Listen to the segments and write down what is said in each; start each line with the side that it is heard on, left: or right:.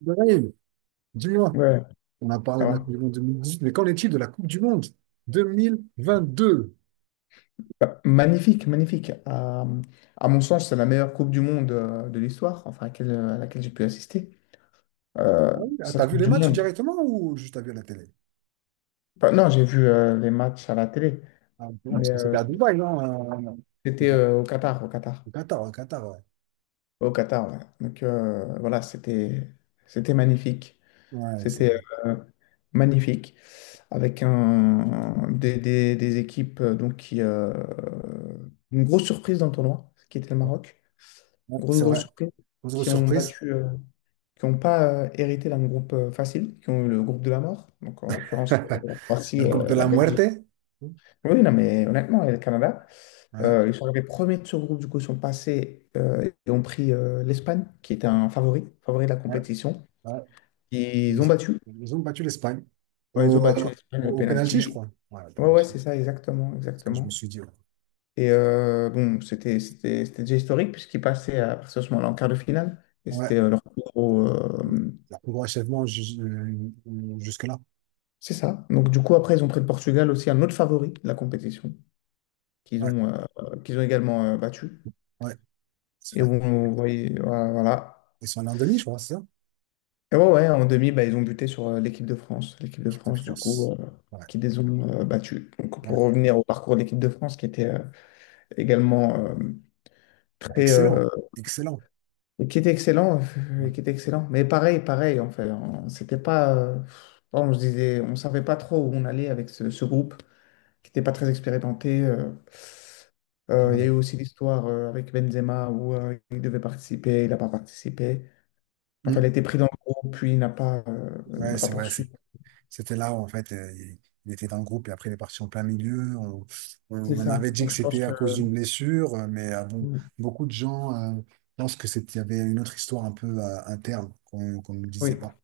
right: Bref, dis-moi,
left: Ouais,
right: on a parlé
left: ça
right: de la Coupe
left: va.
right: du Monde 2018, mais qu'en est-il de la Coupe du Monde 2022?
left: Bah, magnifique, magnifique. À mon sens, c'est la meilleure Coupe du Monde de l'histoire, enfin, à laquelle j'ai pu assister. Euh,
right: Ah oui, ah,
left: cette
right: t'as vu
left: Coupe
right: les
left: du
right: matchs
left: Monde.
right: directement ou juste t'as vu à la télé?
left: Bah, non, j'ai vu les matchs à la télé,
right: Ah, ok, ouais,
left: mais
right: parce que c'était à Dubaï, non? euh, Au
left: c'était
right: Qatar,
left: au Qatar, au Qatar.
right: au Qatar, ouais, Qatar, ouais.
left: Au Qatar, ouais. Donc voilà, c'était magnifique.
right: Ouais, c'est
left: C'était
right: vrai.
left: euh, magnifique. Avec des équipes donc, qui. Une grosse surprise dans le tournoi, qui était le Maroc.
right: Ouais,
left: Grosse,
right: c'est
left: grosse
right: vrai.
left: surprise,
right: Autre
left: qui ont
right: surprise,
left: battu, qui n'ont pas hérité d'un groupe facile, qui ont eu le groupe de la mort, donc en l'occurrence la
right: le
left: Croatie,
right: groupe de
left: la
right: la
left: Belgique.
right: muerte.
left: Oui, non, mais honnêtement, et le Canada,
right: Ouais,
left: ils sont arrivés premiers de ce groupe, du coup, ils sont passés et ont pris l'Espagne, qui était un favori, favori de la
right: ouais,
left: compétition.
right: ouais.
left: Ils ont
right: Ils,
left: battu,
right: ils ont battu l'Espagne
left: ouais, ils ont
right: au,
left: battu
right: euh,
left: l'Espagne
right: au,
left: au
right: au penalty, je
left: penalty.
right: crois. Ouais, au
left: Ouais, ouais,
right: penalty. C'est
left: c'est ça, exactement,
right: ce que je me
left: exactement.
right: suis dit. Ouais,
left: Et bon, c'était déjà historique, puisqu'ils passaient à partir de ce moment-là en quart de finale, et c'était
right: ouais,
left: leur plus gros.
right: oui.
left: euh,
right: Leur plus gros jusque-là.
left: C'est ça. Donc, du coup, après, ils ont pris le Portugal aussi, un autre favori de la compétition,
right: Ouais,
left: qu'ils ont également battu.
right: ouais, c'est
left: Et
right: vrai.
left: où on voyait, voilà.
right: Ils sont allés en demi, je crois, c'est ça?
left: Et ouais, ouais, en demi, bah, ils ont buté sur l'équipe de France. L'équipe de
right: Équipe de
left: France, du
right: France.
left: coup,
right: Ouais,
left: qui les ont battus. Donc,
right: voilà.
left: pour revenir au parcours de l'équipe de France, qui était également très.
right: Excellent,
left: euh,
right: excellent.
left: Qui était excellent, qui était excellent. Mais pareil, pareil, en fait, hein. C'était pas. On se disait, on savait pas trop où on allait avec ce groupe qui n'était pas très expérimenté. Il y a
right: Ouais,
left: eu aussi l'histoire avec Benzema où il devait participer, il n'a pas participé. Enfin, il a
right: mm.
left: été pris dans le groupe, puis il n'a pas, euh,
right: Ouais,
left: n'a pas
right: c'est vrai, c'est...
left: poursuivi.
right: C'était là où, en fait, il était dans le groupe et après, il est parti en plein milieu. On, on
left: C'est
right: on
left: ça.
right: avait dit
left: Donc,
right: que
left: je pense
right: c'était à
left: que
right: cause d'une blessure, mais bon, beaucoup de gens pensent que c'était, il y avait une autre histoire un peu interne qu'on ne disait
left: oui.
right: pas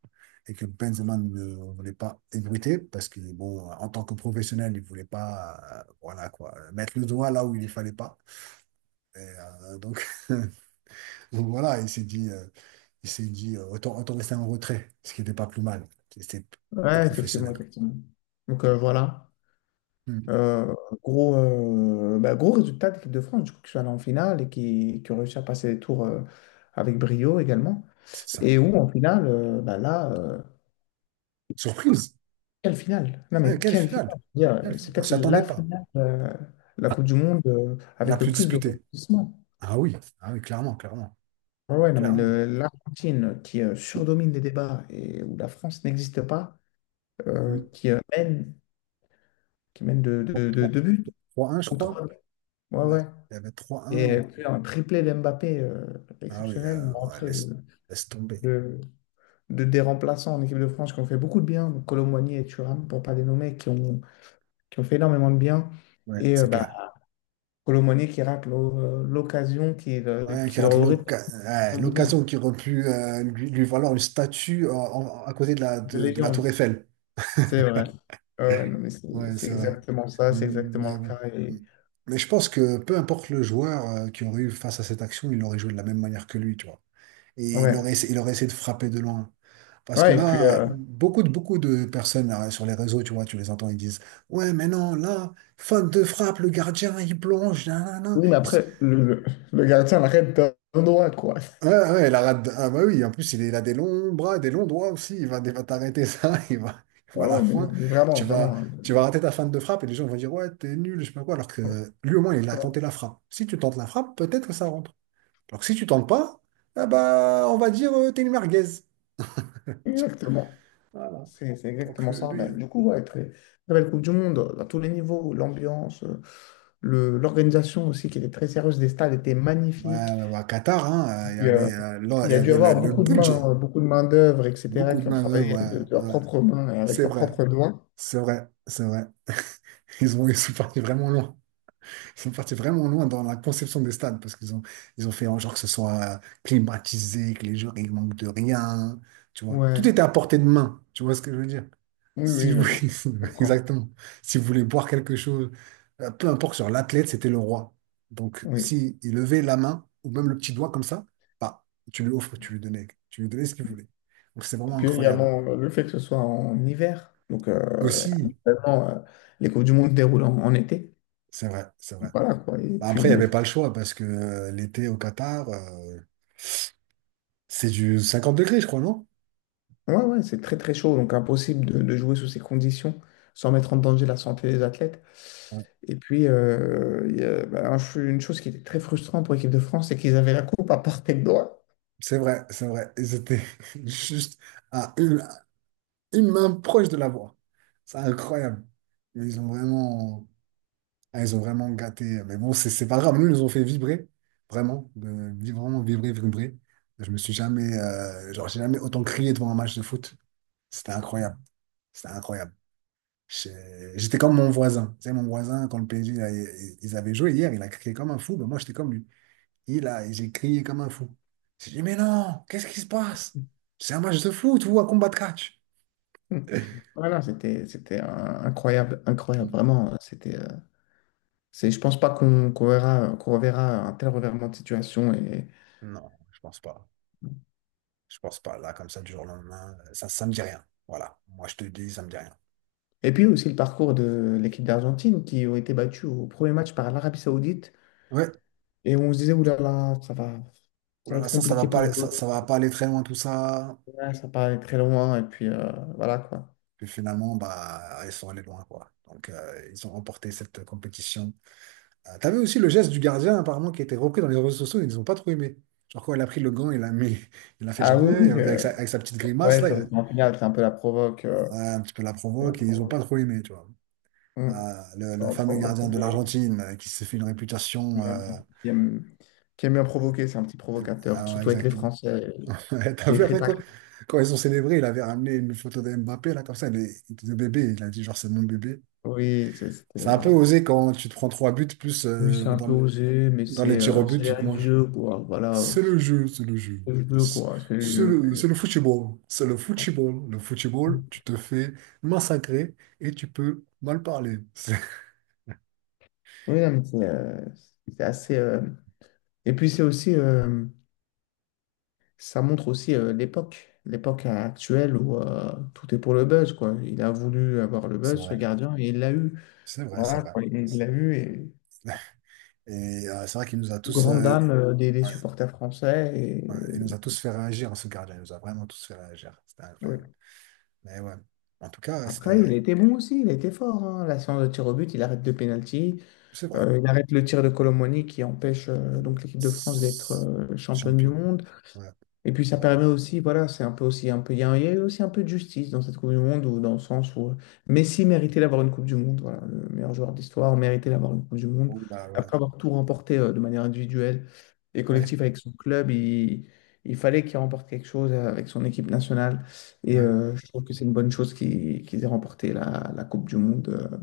right: et que Benzema ne voulait pas ébruiter parce que, bon, en tant que professionnel, il voulait pas, voilà quoi, mettre le doigt là où il ne fallait pas. Et donc, donc voilà, il s'est dit autant, autant rester en retrait, ce qui n'était pas plus mal. C'était plus
left: Ouais, effectivement,
right: professionnel, quoi.
left: effectivement. Donc, voilà.
right: Hmm.
left: Euh, gros, bah, gros résultat de l'équipe de France, du coup, qui sont allés en finale et qui ont réussi à passer les tours avec brio également.
right: C'est ça.
left: Et où, en finale, bah, là,
right: Surprise!
left: quelle finale? Non,
right: Ouais,
left: mais
right: quelle
left: quelle
right: finale!
left: finale? Je veux
right: Quelle
left: dire,
right: finale.
left: c'est
right: On
left: peut-être
right: s'y attendait
left: la
right: pas.
left: finale la Coupe du Monde
right: La
left: avec le
right: plus
left: plus de
right: disputée.
left: rebondissements.
right: Ah oui, ah oui, clairement, clairement.
left: Ouais, ouais, non, mais
right: Clairement.
left: l'Argentine qui surdomine les débats et où la France n'existe pas,
right: Hmm.
left: qui mène, qui mène de,
right: Bon,
left: de, de-
right: bon,
left: deux buts
right: 3-1, je
left: ou
right: crois.
left: trois buts. Ouais,
right: Ouais,
left: ouais.
right: il y avait trois
left: Et
right: un.
left: puis un triplé d'Mbappé
right: Ah oui,
left: exceptionnel, une
right: ouais,
left: rentrée
right: laisse, laisse tomber.
left: de, des remplaçants en équipe de France qui ont fait beaucoup de bien, donc Colomboigny et Thuram, pour pas les nommer, qui ont fait énormément de bien.
right: Ouais,
left: Et
right: c'est
left: bah,
right: clair.
left: Colomoni qui rate l'occasion qu'il
right: Ouais, qui
left: qu'il
right: rate
left: aurait
right: ouais,
left: perdu là,
right: l'occasion qui aurait pu lui, lui valoir une statue à côté
left: de
right: de la tour
left: légende.
right: Eiffel.
left: C'est vrai. Ouais, ouais, non, mais c'est
right: Ouais,
left: c'est
right: c'est vrai.
left: exactement ça, c'est
right: Hmm,
left: exactement
right: mais
left: le
right: bon.
left: cas.
right: Hmm.
left: Et...
right: Mais je pense que peu importe le joueur qui aurait eu face à cette action, il aurait joué de la même manière que lui, tu vois. Et il aurait,
left: ouais.
right: il aurait essayé de frapper de loin. Parce que
left: Ouais, et puis,
right: là, beaucoup de personnes là, sur les réseaux, tu vois, tu les entends, ils disent, ouais, mais non, là, faute de frappe, le gardien, il plonge, nanana.
left: oui, mais
right: Ils se-.
left: après, le gardien l'arrête d'un droit, quoi.
right: Ouais, ouais, la rate. Ah, bah oui, en plus, il a des longs bras, des longs doigts aussi. Il va t'arrêter ça, il
left: Ouais,
right: va la
left: ouais, mais, non,
right: prendre.
left: mais vraiment,
right: Tu vas,
left: vraiment.
right: tu vas rater ta fin de frappe et les gens vont dire, ouais, t'es nul, je sais pas quoi. Alors
left: euh,
right: que lui, au moins, il a
left: ouais,
right: tenté la frappe. Si tu tentes la frappe, peut-être que ça rentre. Alors que si tu tentes pas, ah bah, on va dire, t'es une merguez.
left: exactement.
right: Voilà.
left: C'est
right: Donc,
left: exactement ça. Ben,
right: lui.
left: du coup, ouais, très, très belle Coupe du Monde, à tous les niveaux, l'ambiance, l'organisation aussi, qui était très sérieuse des stades, était
right: Ouais,
left: magnifique.
right: ouais, ouais, Qatar, hein, il y avait, là,
left: Il
right: il
left: y
right: y
left: a dû
right: avait
left: avoir
right: le
left: beaucoup de
right: budget.
left: mains, beaucoup de main-d'œuvre, etc.,
right: Beaucoup de
left: qui ont
right: main-d'œuvre,
left: travaillé avec
right: ouais,
left: de leurs
right: ouais.
left: propres mains et avec
right: C'est
left: leurs
right: vrai,
left: propres doigts.
right: c'est vrai, c'est vrai. Ils ont, ils sont partis vraiment loin. Ils sont partis vraiment loin dans la conception des stades parce qu'ils ont, ils ont fait en genre que ce soit climatisé, que les joueurs, ils manquent de rien. Tu vois, tout
left: Ouais,
right: était à portée de main. Tu vois ce que je veux dire?
left: oui,
right: Si
left: oui,
right: vous,
left: non, mais je comprends.
right: exactement. Si vous voulez boire quelque chose, peu importe sur l'athlète, c'était le roi. Donc,
left: Oui.
right: si il levait la main ou même le petit doigt comme ça, bah, tu lui offres, tu lui donnais ce qu'il voulait. Donc, c'est
left: Et
right: vraiment
left: puis
right: incroyable.
left: également le fait que ce soit en hiver. Donc,
right: Aussi,
left: habituellement, les Coupes du Monde se déroulent en, en été.
right: c'est vrai, c'est vrai.
left: Voilà, quoi. Et
right: Bah, après, il n'y
left: puis,
right: avait pas le choix parce que l'été au Qatar, c'est du 50 degrés, je crois, non?
left: ouais, ouais, c'est très, très chaud. Donc, impossible de jouer sous ces conditions sans mettre en danger la santé des athlètes.
right: Ouais.
left: Et puis, il y a, bah, une chose qui était très frustrante pour l'équipe de France, c'est qu'ils avaient la coupe à portée de doigts.
right: C'est vrai, c'est vrai. Ils étaient juste à une main proche de la voie. C'est incroyable. Ils ont vraiment. Ah, ils ont vraiment gâté. Mais bon, c'est pas grave. Nous, ils nous ont fait vibrer. Vraiment. Vraiment vibrer, vibrer. Je me suis jamais, genre, j'ai jamais autant crié devant un match de foot. C'était incroyable. C'était incroyable. J'étais comme mon voisin. Tu sais, mon voisin, quand le PSG, là, ils avaient joué hier, il a crié comme un fou. Ben, moi, j'étais comme lui. Il a, j'ai crié comme un fou. J'ai dit, mais non, qu'est-ce qui se passe? C'est un match de foot ou un combat de catch?
left: Hmm. Voilà, c'était incroyable, incroyable,
right: N-.
left: vraiment. C'est, je pense pas qu'on verra, qu'on reverra un tel revirement de situation.
right: Non, je pense pas. Je pense pas. Là, comme ça, du jour au lendemain, ça, ça me dit rien. Voilà. Moi, je te dis, ça me dit rien.
left: Et puis aussi le parcours de l'équipe d'Argentine qui ont été battus au premier match par l'Arabie Saoudite.
right: Ouais,
left: Et on se disait, oulala,
right: oh
left: ça
right: là
left: va
right: là,
left: être
right: ça va
left: compliqué
right: pas,
left: pour eux.
right: ça, ça va pas aller très loin tout ça.
left: Ouais, ça va aller très loin. Et puis voilà quoi.
right: Puis finalement, bah, ils sont allés loin, quoi. Donc, ils ont remporté cette compétition. T'as aussi le geste du gardien, apparemment, qui a été repris dans les réseaux sociaux, ils n'ont pas trop aimé. Genre, quoi, il a pris le gant, il a mis, il a fait
left: Ah
right: genre,
left: oui, oui,
right: avec sa petite grimace,
left: ouais,
right: là, il
left: ça,
right: a,
left: c'est en finale, c'est un peu la provoque.
right: ouais,
left: euh,
right: un petit peu la
left: la
right: provoque, et ils n'ont pas
left: provoque.
right: trop aimé, tu vois.
left: Hmm,
right: Le
left: la
right: fameux
left: provoque.
right: gardien de l'Argentine, qui s'est fait une
left: Oui,
right: réputation,
left: Qui aime, qui aime bien provoquer, c'est un petit provocateur,
right: ouais, ouais,
left: surtout avec les
right: exactement.
left: Français.
right: Ouais, t'as
left: Il est
right: vu
left: très
right: après
left: tac-
right: quoi? Quand ils ont célébré, il avait ramené une photo de Mbappé, là, comme ça, le, de bébé. Il a dit, genre, c'est mon bébé.
left: Oui,
right: C'est
left: c'était,
right: un peu
left: voilà.
right: osé quand tu te prends trois buts, plus
left: Oui, c'est un
right: dans,
left: peu osé, mais
right: dans les tirs au but,
left: c'est les
right: tu te
left: règles du
right: manges.
left: jeu, quoi. Voilà,
right: C'est le jeu, c'est le jeu.
left: c'est le jeu,
right: C'est
left: quoi. C'est le
right: c'est
left: jeu.
right: le,
left: Puis,
right: c'est le football. C'est le football. Le football, tu te fais massacrer et tu peux mal parler. C'est-.
left: oui, non, mais c'est assez. Et puis, c'est aussi. Ça montre aussi l'époque, l'époque actuelle où tout est pour le buzz, quoi. Il a voulu avoir le buzz, ce
right: Vrai,
left: gardien, et il l'a eu.
right: c'est vrai, c'est
left: Voilà,
right: vrai.
left: quoi, il
right: C'est
left: l'a
right: vrai.
left: eu, et
right: Et c'est vrai qu'il nous a tous,
left: grande
right: euh...
left: dame des
right: Ouais,
left: supporters français. Et...
right: ouais. Il nous a tous fait réagir, hein, ce gardien. Il nous a vraiment tous fait réagir. C'était
left: oui.
right: incroyable. Mais ouais. En tout cas,
left: Après, il
right: c'était...
left: était bon aussi, il était fort, hein. La séance de tir au but, il arrête deux pénaltys.
right: C'est vrai.
left: Il arrête le tir de Colomoni qui empêche donc l'équipe de France d'être
right: C'est-.
left: championne du
right: Champion.
left: monde.
right: Ouais,
left: Et puis
right: c'est
left: ça
right: vrai.
left: permet aussi, voilà, c'est un peu aussi un peu, il y a aussi un peu de justice dans cette Coupe du Monde, ou dans le sens où Messi méritait d'avoir une Coupe du Monde, voilà, le meilleur joueur d'histoire méritait d'avoir une Coupe du Monde.
right: Bon, bah ouais.
left: Après avoir tout remporté de manière individuelle et
right: Ouais,
left: collective avec son club, il fallait qu'il remporte quelque chose avec son équipe nationale. Et je trouve que c'est une bonne chose qu'ils aient remporté la Coupe du Monde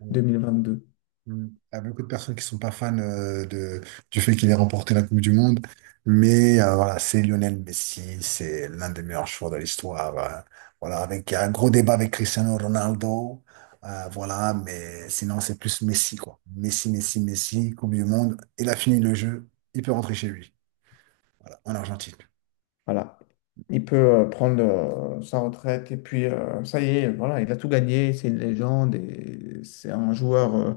right: ouais.
left: 2022.
right: Mm. Il y a beaucoup de personnes qui sont pas fans du fait qu'il ait remporté la Coupe du Monde. Mais voilà, c'est Lionel Messi, c'est l'un des meilleurs joueurs de l'histoire. Voilà, avec il y a un gros débat avec Cristiano Ronaldo. Voilà, mais sinon, c'est plus Messi, quoi. Messi, Messi, Messi, Coupe du Monde. Il a fini le jeu, il peut rentrer chez lui, voilà, en Argentine.
left: Voilà. Il peut prendre sa retraite et puis ça y est, voilà, il a tout gagné, c'est une légende et c'est un joueur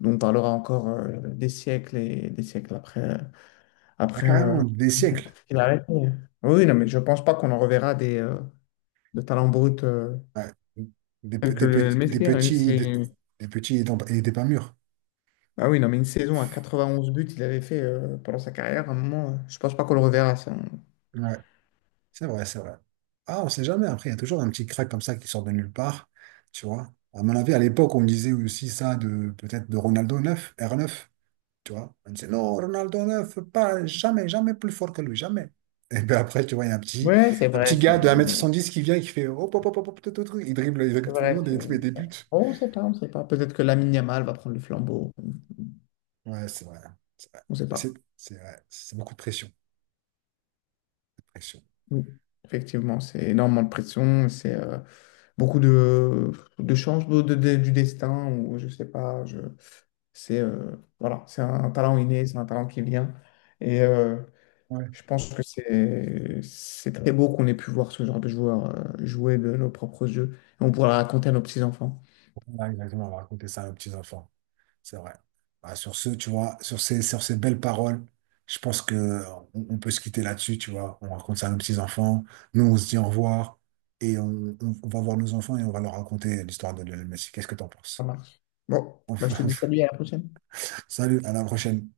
left: dont on parlera encore des siècles et des siècles après,
right: Ah,
left: après euh,
right: carrément, des siècles.
left: qu'il a arrêté. Oui, oui, non, mais je pense pas qu'on en reverra de talents bruts
right: Ouais. Des,
left: tels que
right: des,
left: le Messi, hein,
right: des petits et des pas mûrs.
left: ah oui, non, mais une saison à 91 buts, il avait fait pendant sa carrière, à un moment, je pense pas qu'on le reverra. Ça.
right: Ouais, c'est vrai, c'est vrai. Ah, on sait jamais. Après, il y a toujours un petit crack comme ça qui sort de nulle part, tu vois. À mon avis, à l'époque, on me disait aussi ça de peut-être de Ronaldo neuf, r neuf, tu vois. On disait non, Ronaldo 9 pas jamais, jamais plus fort que lui, jamais. Et puis après, tu vois, il y a
left: Ouais,
right: un petit
left: c'est
right: gars de un
left: vrai,
right: mètre
left: mais.
right: soixante dix qui vient et qui fait hop, hop, hop, hop, hop, tout, tout, tout. Il dribble, il dribble tout le
left: Vrai
right: monde et il met
left: que-
right: des buts.
left: On ne sait pas, on ne sait pas. Peut-être que Lamine Yamal va prendre le flambeau. On
right: Ouais, c'est vrai, c'est vrai.
left: ne sait
right: Mais c'est
left: pas.
right: c'est vrai, c'est beaucoup de pression. Pression.
left: Oui. Effectivement, c'est énormément de pression. C'est beaucoup de, de changements du destin ou je ne sais pas. C'est voilà, c'est un talent inné, c'est un talent qui vient. Et
right: Ouais.
left: je pense que c'est très beau qu'on ait pu voir ce genre de joueurs jouer de nos propres jeux. On pourra raconter à nos petits-enfants.
right: Voilà, exactement, on va raconter ça aux petits-enfants. C'est vrai. Bah, sur ce, tu vois, sur ces belles paroles, je pense que on peut se quitter là-dessus, tu vois. On raconte ça à nos petits-enfants. Nous, on se dit au revoir et on, on va voir nos enfants et on va leur raconter l'histoire de Lionel Messi. Qu'est-ce que t'en
left: Ça
right: penses?
left: marche. Bon, bah, je te
right: Enfin,
left: dis salut, à la prochaine.
right: salut, à la prochaine.